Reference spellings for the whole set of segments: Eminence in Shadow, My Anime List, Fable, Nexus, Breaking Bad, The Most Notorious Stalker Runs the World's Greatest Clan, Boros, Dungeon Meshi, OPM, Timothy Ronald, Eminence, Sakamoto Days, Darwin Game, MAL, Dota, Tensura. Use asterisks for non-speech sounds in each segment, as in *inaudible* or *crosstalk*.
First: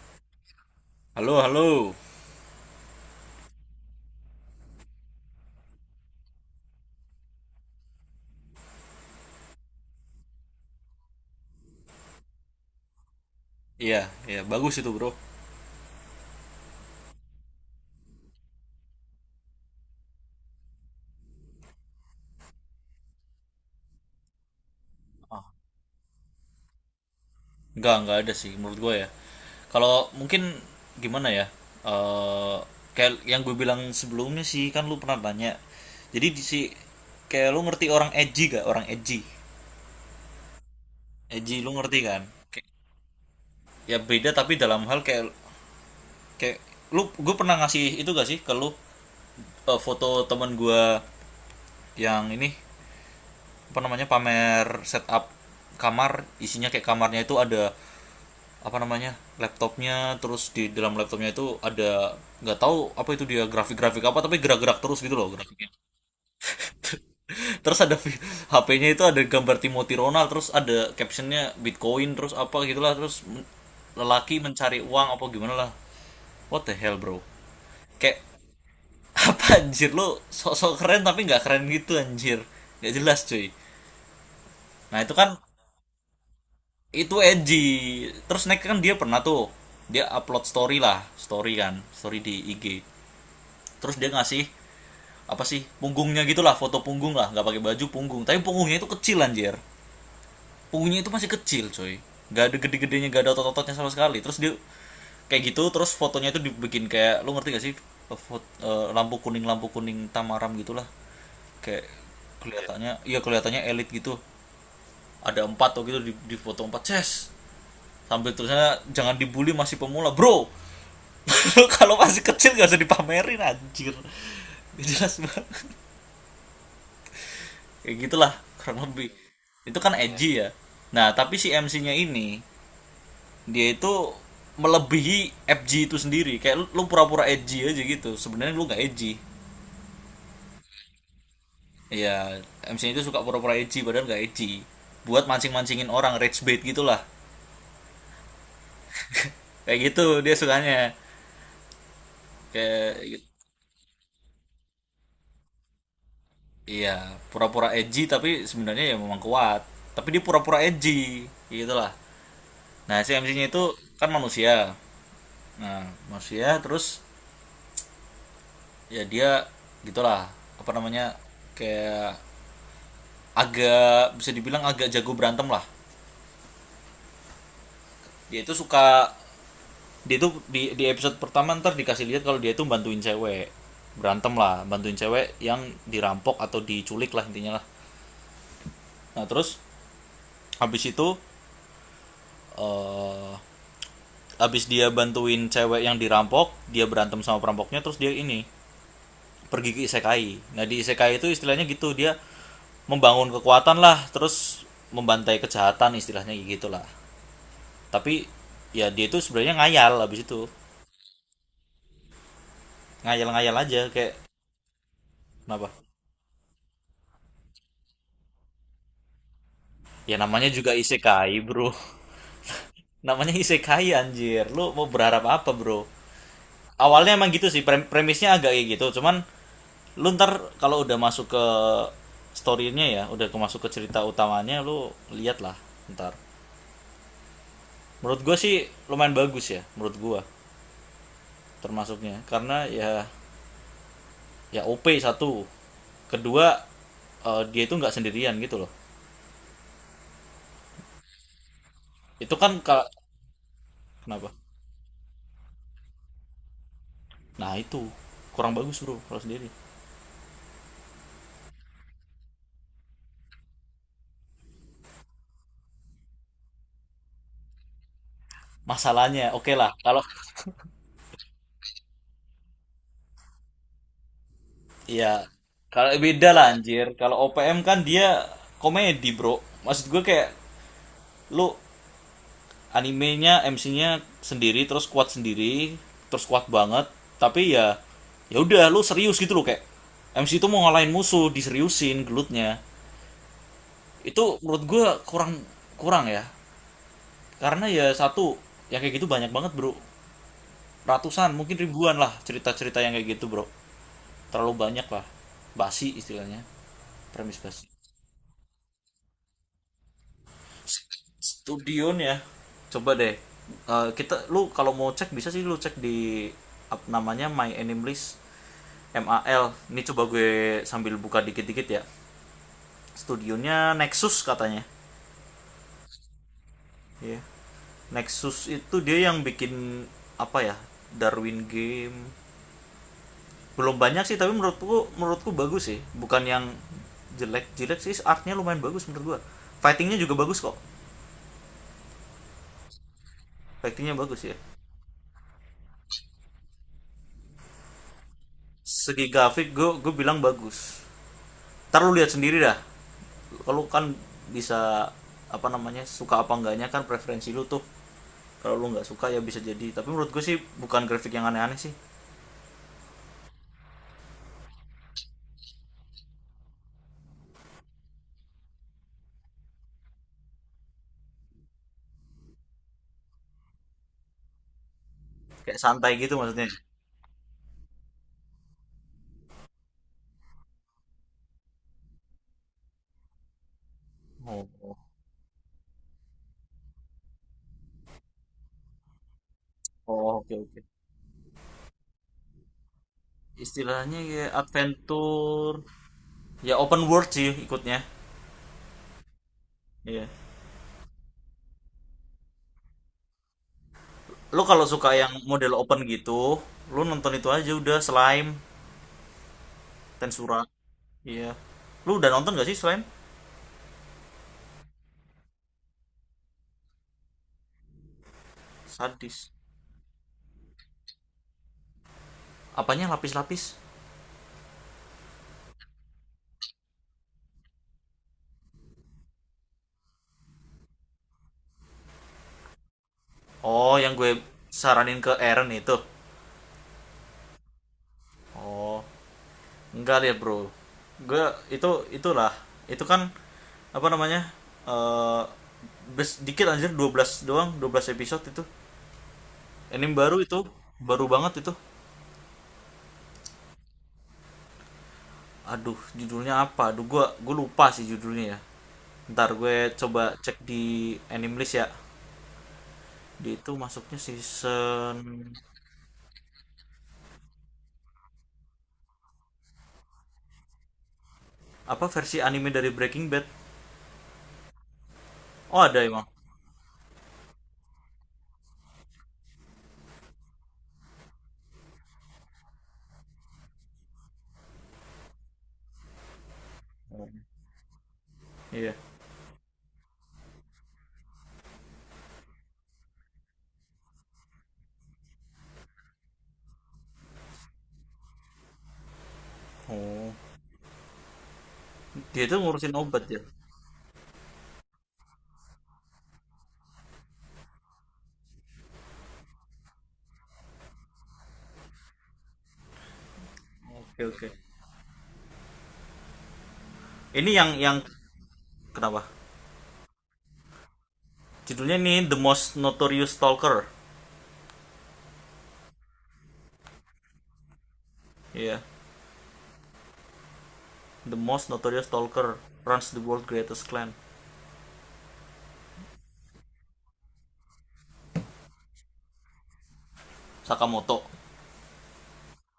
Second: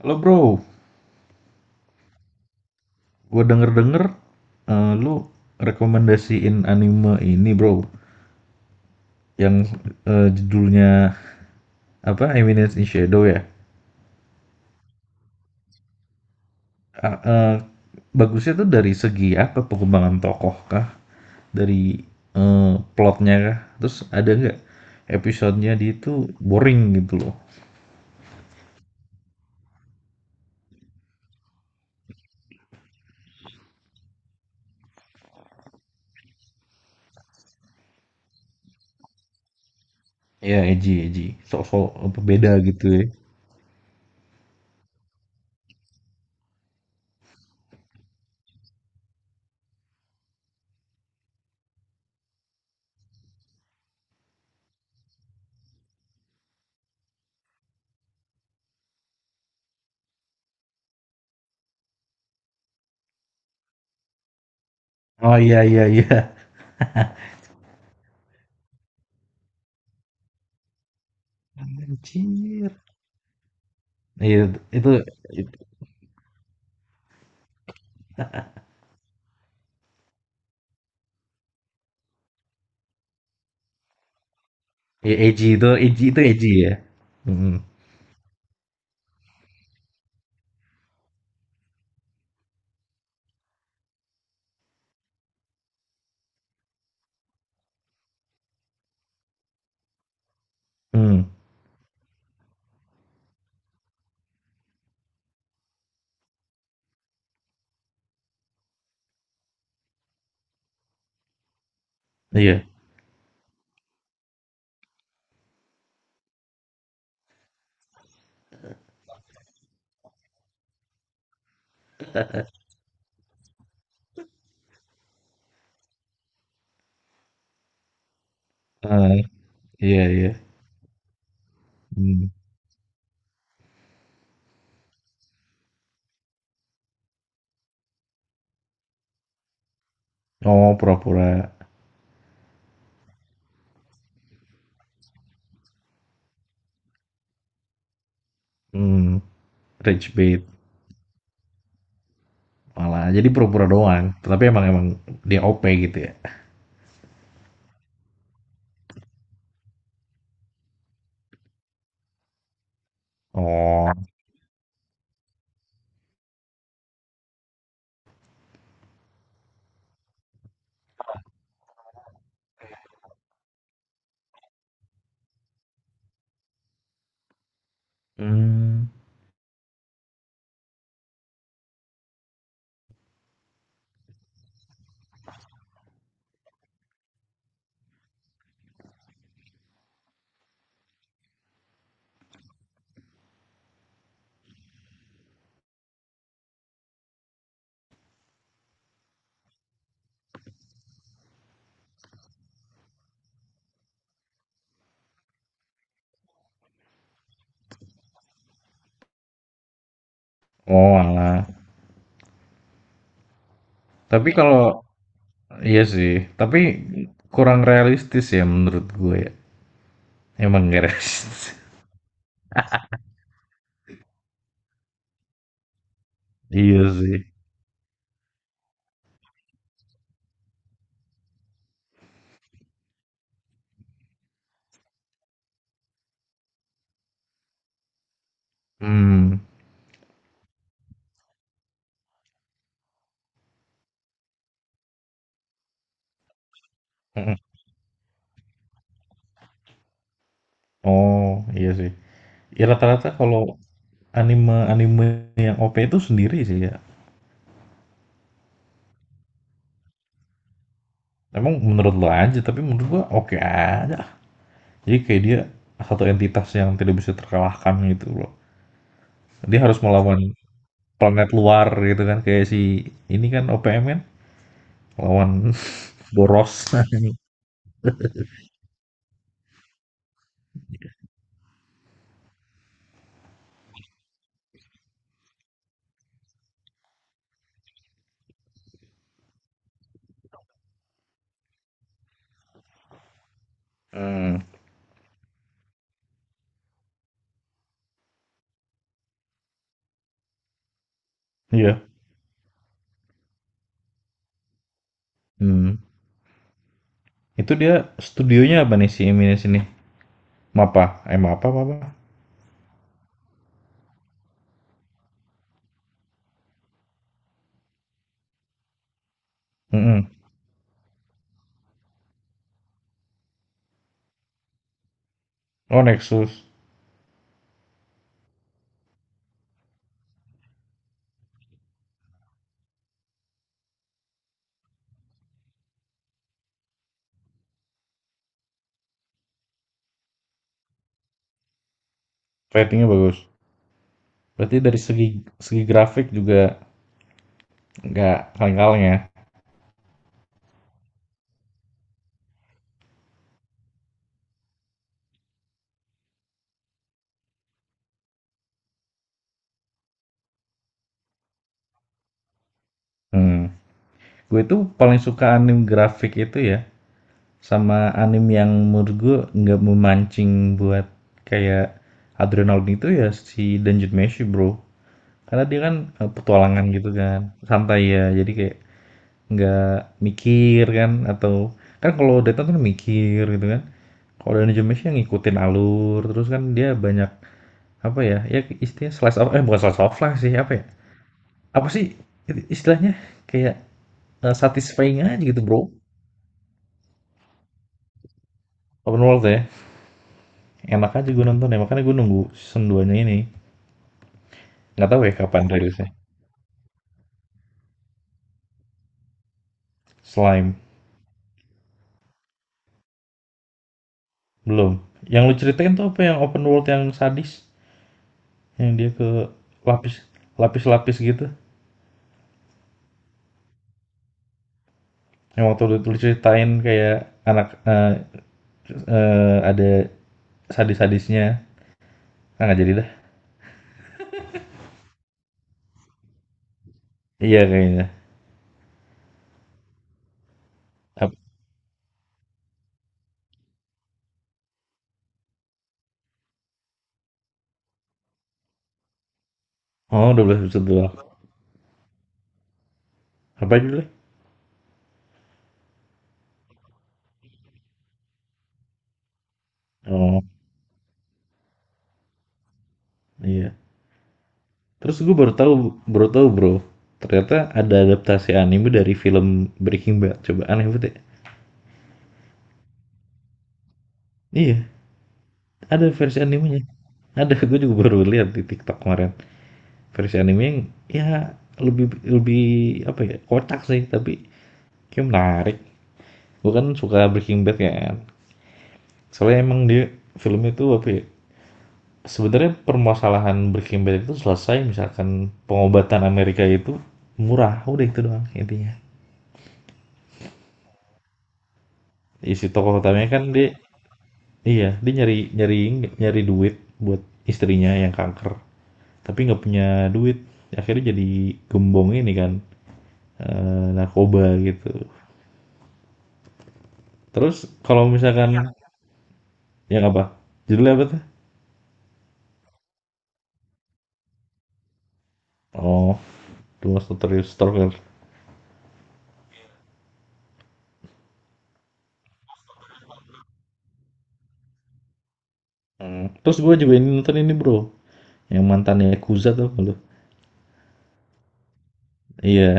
Halo bro, Halo, halo. gue denger-denger lu rekomendasiin anime ini bro, yang judulnya apa Eminence in Shadow ya. Iya, iya, bagus itu, Bro. Ah, bagusnya tuh dari segi apa pengembangan tokoh kah? Dari eh, plotnya kah? Terus ada nggak episodenya dia itu boring gitu loh? Enggak ada sih menurut gue ya. Kalau mungkin gimana ya? Eh kayak yang gue bilang sebelumnya sih kan lu pernah tanya. Jadi di si kayak lu ngerti orang edgy gak? Orang edgy. Ya edgy, edgy, Edgy lu sok-sok ngerti apa kan? beda Kayak- gitu ya. ya beda tapi dalam hal kayak kayak gue pernah ngasih itu gak sih ke lu, foto temen gue yang ini apa namanya pamer setup kamar isinya kayak kamarnya itu ada apa namanya laptopnya terus di dalam laptopnya itu ada nggak tahu apa itu dia grafik-grafik apa tapi gerak-gerak terus gitu loh Oh, iya grafiknya. iya iya. *laughs* Terus ada HP-nya itu ada gambar Timothy Ronald terus ada captionnya Bitcoin terus apa Anjir. gitulah terus lelaki Iya, mencari itu, uang apa gimana itu lah, what the hell bro, kayak *laughs* apa anjir lu sok-sok keren tapi nggak keren gitu anjir, nggak jelas cuy. Nah itu ya, kan edgy itu, edgy itu edgy ya. itu Mm. edgy. Terus naik kan dia pernah tuh dia upload story lah story kan story di IG terus dia ngasih apa sih punggungnya gitulah foto punggung lah nggak pakai baju punggung tapi punggungnya itu kecil anjir, punggungnya itu Mmm, masih kecil coy, nggak ada gede-gedenya nggak ada otot-ototnya sama sekali terus dia kayak gitu terus fotonya itu dibikin kayak lu ngerti gak sih. Lampu kuning tamaram gitulah kayak iya, kelihatannya iya kelihatannya elit gitu, ada empat tuh gitu di foto empat ces sambil tulisannya jangan dibully masih pemula bro. *laughs* Kalau masih kecil gak usah dipamerin anjir, jelas banget kayak gitulah kurang lebih. heeh, Itu kan iya iya, edgy ya. Nah tapi si MC-nya mmm, ini dia itu melebihi FG itu sendiri, kayak lu, pura-pura edgy aja gitu sebenarnya lu nggak edgy oh pura-pura, ya. MC-nya itu suka pura-pura edgy padahal nggak edgy buat mancing-mancingin orang, rage bait gitulah. mmm, Kayak gitu rage dia bait sukanya, malah, kayak, jadi pura-pura doang, tapi emang emang dia OP gitu ya? iya, pura-pura edgy tapi sebenarnya ya memang kuat. Tapi dia pura-pura edgy, gitu lah. Nah, si MC-nya itu Oh, kan manusia. Nah, manusia terus ya dia gitulah, apa namanya? Kayak agak bisa dibilang agak jago berantem lah. Dia itu mmm, suka dia itu di episode pertama ntar dikasih lihat kalau dia itu bantuin cewek berantem lah, bantuin cewek yang dirampok atau diculik lah intinya lah. Nah, terus habis itu, eh uh, abis dia bantuin cewek yang dirampok dia berantem sama perampoknya terus dia ini pergi ke isekai, nah di isekai itu istilahnya gitu dia membangun kekuatan lah terus membantai kejahatan istilahnya gitu lah. Tapi ya dia itu sebenarnya ngayal abis itu, oh alah, ngayal-ngayal aja kayak tapi kalau kenapa, iya sih, tapi kurang realistis ya menurut gue ya, ya namanya emang juga nggak *laughs* isekai realistis. bro. *laughs* Namanya isekai anjir lu mau berharap apa bro. Iya Awalnya sih, emang gitu sih premisnya agak kayak gitu, cuman lu ntar kalau udah masuk ke story-nya ya udah masuk ke cerita utamanya lu lihat lah ntar. Menurut gue sih lumayan mmm, bagus ya menurut gue, termasuknya karena ya ya OP satu, kedua, mhm, dia itu nggak sendirian gitu loh. oh, iya sih, Itu kan ya rata-rata kalau kenapa, anime-anime yang OP itu sendiri sih ya, nah itu kurang bagus bro kalau sendiri. emang menurut lo aja, tapi menurut gua oke aja. Jadi kayak dia satu entitas yang tidak bisa terkalahkan gitu loh. Masalahnya oke Dia lah harus kalau, melawan planet luar gitu kan kayak si ini kan OPM kan iya, lawan kalau *laughs* beda lah Boros. anjir. Kalau *laughs* OPM kan dia komedi, bro. Maksud gue kayak lu, animenya, MC-nya sendiri, terus kuat banget. Tapi ya, ya udah lu serius gitu loh kayak MC itu mau ngalahin musuh, diseriusin gelutnya. Itu Hmm. menurut gue kurang kurang ya. Karena ya satu, ya kayak gitu banyak banget, bro. Ratusan, mungkin Iya. ribuan lah cerita-cerita yang kayak gitu, bro. Terlalu banyak lah. Hmm. Basi istilahnya. Premis Itu basi. dia studionya apa nih si Eminis ini? Mapa, Mapa apa apa? Studion ya. Coba deh. Kita lu kalau mau cek bisa sih lu cek di namanya My Anime List, MAL. Ini coba Mm-mm. gue sambil buka dikit-dikit ya. Studionya Nexus katanya. Oh Nexus, Iya. Nexus itu dia yang bikin apa ya? Darwin Game. Belum banyak sih tapi menurutku menurutku bagus sih. Bukan yang jelek-jelek sih, artnya lumayan bagus menurut gua. Fightingnya juga bagus kok. ratingnya bagus. Fightingnya bagus ya. Berarti dari segi segi grafik juga nggak kaleng-kaleng ya. Segi grafik gue bilang bagus, ntar lu lihat sendiri dah, kalau kan bisa apa namanya suka apa enggaknya kan preferensi lu tuh. Kalau lu nggak suka ya bisa jadi, tapi menurut gue sih bukan grafik yang aneh-aneh sih. Hmm. Gue itu paling suka anime grafik itu ya. Sama anime yang menurut gue nggak memancing buat kayak adrenalin itu ya si Dungeon Meshi bro. Karena Kayak dia kan santai gitu maksudnya. petualangan gitu kan, santai ya. Jadi kayak nggak mikir kan atau kan kalau Dota tuh mikir gitu kan. Kalau Oh Dungeon oh. Meshi yang ngikutin alur terus kan dia banyak apa ya? Ya istilahnya slice of eh bukan slice of Oh, life sih oke apa oke. ya? Apa sih istilahnya kayak Istilahnya ya satisfying aja gitu adventure. bro. Ya open world sih ikutnya. Open world ya Iya. enak aja gue nonton ya makanya gue nunggu season 2 nya ini. Lu kalau Nggak suka tahu yang ya kapan model open rilisnya. gitu lu nonton itu aja udah slime, Tensura. Slime. Iya. Lu udah nonton gak sih slime? Belum. Yang lu ceritain tuh apa yang open world yang sadis? Yang dia ke Sadis, lapis lapis-lapis gitu. apanya lapis-lapis. Yang waktu lu ceritain kayak anak ada sadis-sadisnya. Ah, nggak jadi dah. Oh yang gue saranin ke Eren itu? Iya kayaknya. Oh, enggak ya bro. Ap- Gue itu itulah. Itu kan apa namanya? Eh dikit anjir, 12 doang, 12 episode itu. Anime Oh, baru itu, 12 episode doang. baru banget itu. Apa aja boleh. Aduh, judulnya apa? Aduh, gue lupa sih judulnya ya. Ntar gue coba Oh, cek di anime list ya. Di itu iya. masuknya season, Terus gue baru tahu, Bro. Ternyata ada adaptasi anime dari film Breaking Bad. Coba aneh banget ya. apa versi anime dari Breaking Bad. Iya, Oh, ada ada emang. versi animenya. Ada, gue juga baru lihat di TikTok kemarin. Versi anime ya lebih lebih apa ya? Kocak sih, tapi kayak menarik. Gue kan suka Oh, Breaking Bad ya, kan. iya. Soalnya emang dia film itu apa ya? Sebenarnya permasalahan Breaking Bad itu selesai misalkan pengobatan Amerika itu murah, udah itu doang intinya. Oh, dia itu Isi ngurusin tokoh obat utamanya ya. kan dia iya, dia nyari nyari nyari duit buat istrinya yang kanker, tapi nggak punya duit. Akhirnya jadi gembong ini kan. Oke, oke. Narkoba gitu. Ini Terus yang kalau misalkan. Iya. kenapa? Yang apa? Judulnya apa tuh? Judulnya nih The Most Notorious Stalker. Oh, The Most Notorious Stalker. Iya, yeah. The Most Notorious Stalker Runs the World's Greatest Clan. Mmm, terus gue juga ini nonton ini, Bro, yang mantannya yakuza tuh gak lu? Sakamoto. Iya,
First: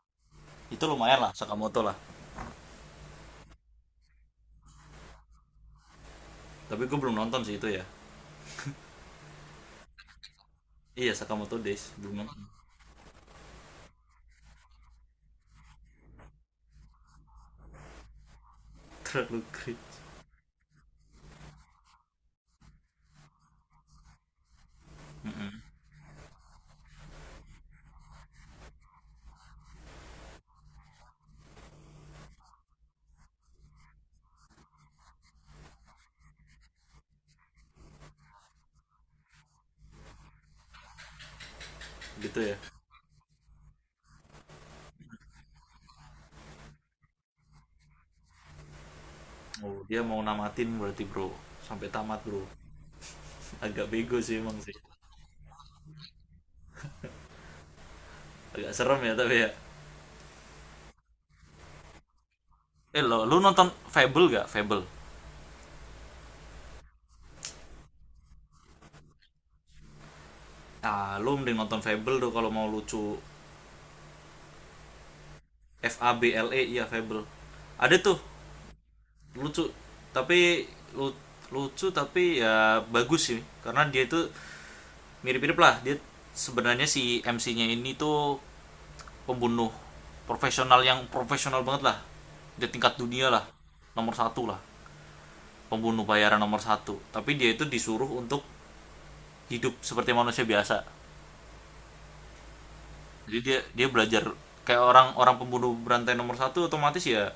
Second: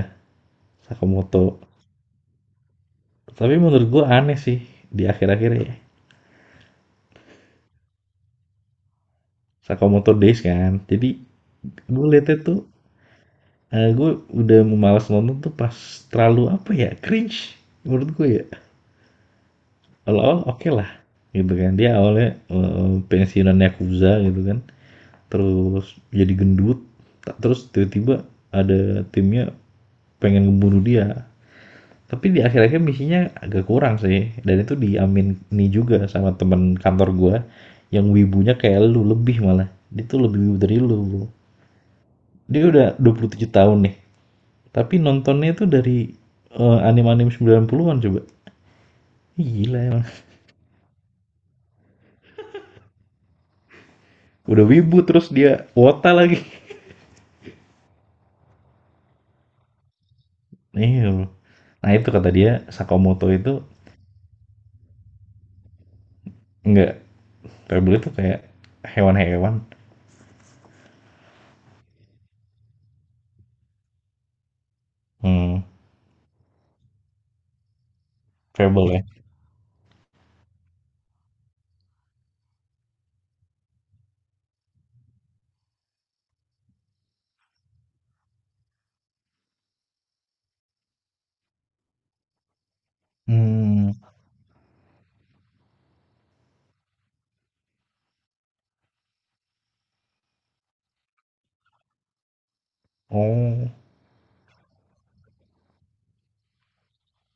Itu lumayan lah Sakamoto. Sakamoto lah. Tapi menurut gue aneh sih di akhir-akhir ya, Tapi gue belum nonton sih itu ya. Sakamoto Days kan. Jadi Iya Sakamoto Days gue belum liatnya nonton. tuh, gue udah mau malas nonton tuh pas terlalu apa ya, cringe menurut gue ya. *laughs* Terlalu cringe. Awal-awal oke lah gitu kan, dia awalnya, pensiunan yakuza gitu kan. Terus jadi gendut terus tiba-tiba ada timnya pengen ngebunuh dia tapi di akhir-akhir misinya agak kurang sih dan itu diamin nih juga sama teman kantor gue yang wibunya kayak lu lebih malah dia tuh lebih wibu dari lu bro. Gitu ya. Dia udah 27 tahun nih tapi nontonnya itu dari anime-anime 90-an coba Oh, gila dia emang. mau namatin berarti bro. Sampai tamat bro. Agak bego sih emang Udah sih. wibu terus dia wota lagi. Agak serem ya tapi ya. Iya, nah itu kata dia Eh lo, Sakamoto lu itu nonton Fable gak? Fable. enggak. Pebble itu kayak hewan-hewan. Ah, lu mending nonton Fable tuh kalau mau lucu. Hmm. FABLE iya Fable. Ada tuh Fable ya? lucu tapi lu- lucu tapi ya bagus sih, karena dia itu mirip-mirip lah dia sebenarnya si MC-nya ini tuh pembunuh profesional yang profesional banget lah, dia tingkat dunia lah, Hmm. nomor satu lah, pembunuh bayaran nomor satu tapi dia itu disuruh untuk hidup seperti manusia biasa. Jadi dia Oh, dia belajar kayak orang orang pembunuh berantai nomor satu otomatis ya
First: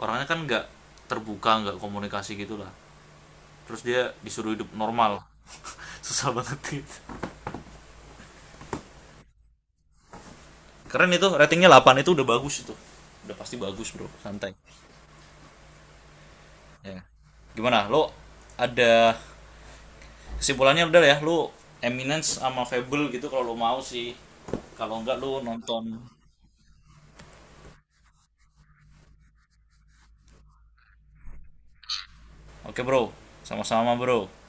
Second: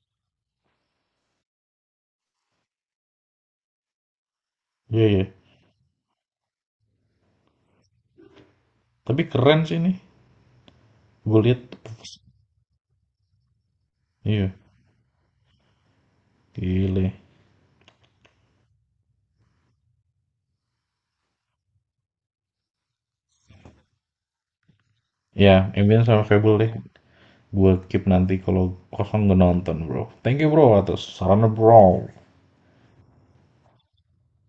orangnya kan nggak terbuka, nggak komunikasi gitulah, terus dia disuruh hidup iya normal. iya. *laughs* Susah banget gitu. Tapi keren sih ini, Keren itu gue lihat ratingnya 8 itu udah bagus itu, udah pasti bagus bro santai, iya, ya. gile. Gimana lo, ada kesimpulannya udah ya lo, Eminence sama Fable gitu kalau lo mau sih, kalau enggak lo Ya nonton. Ambien sama Fable deh, gue keep nanti kalau kosong gue nonton, Bro. Thank you, Bro, atas sarannya, Bro. Oke bro, sama-sama bro.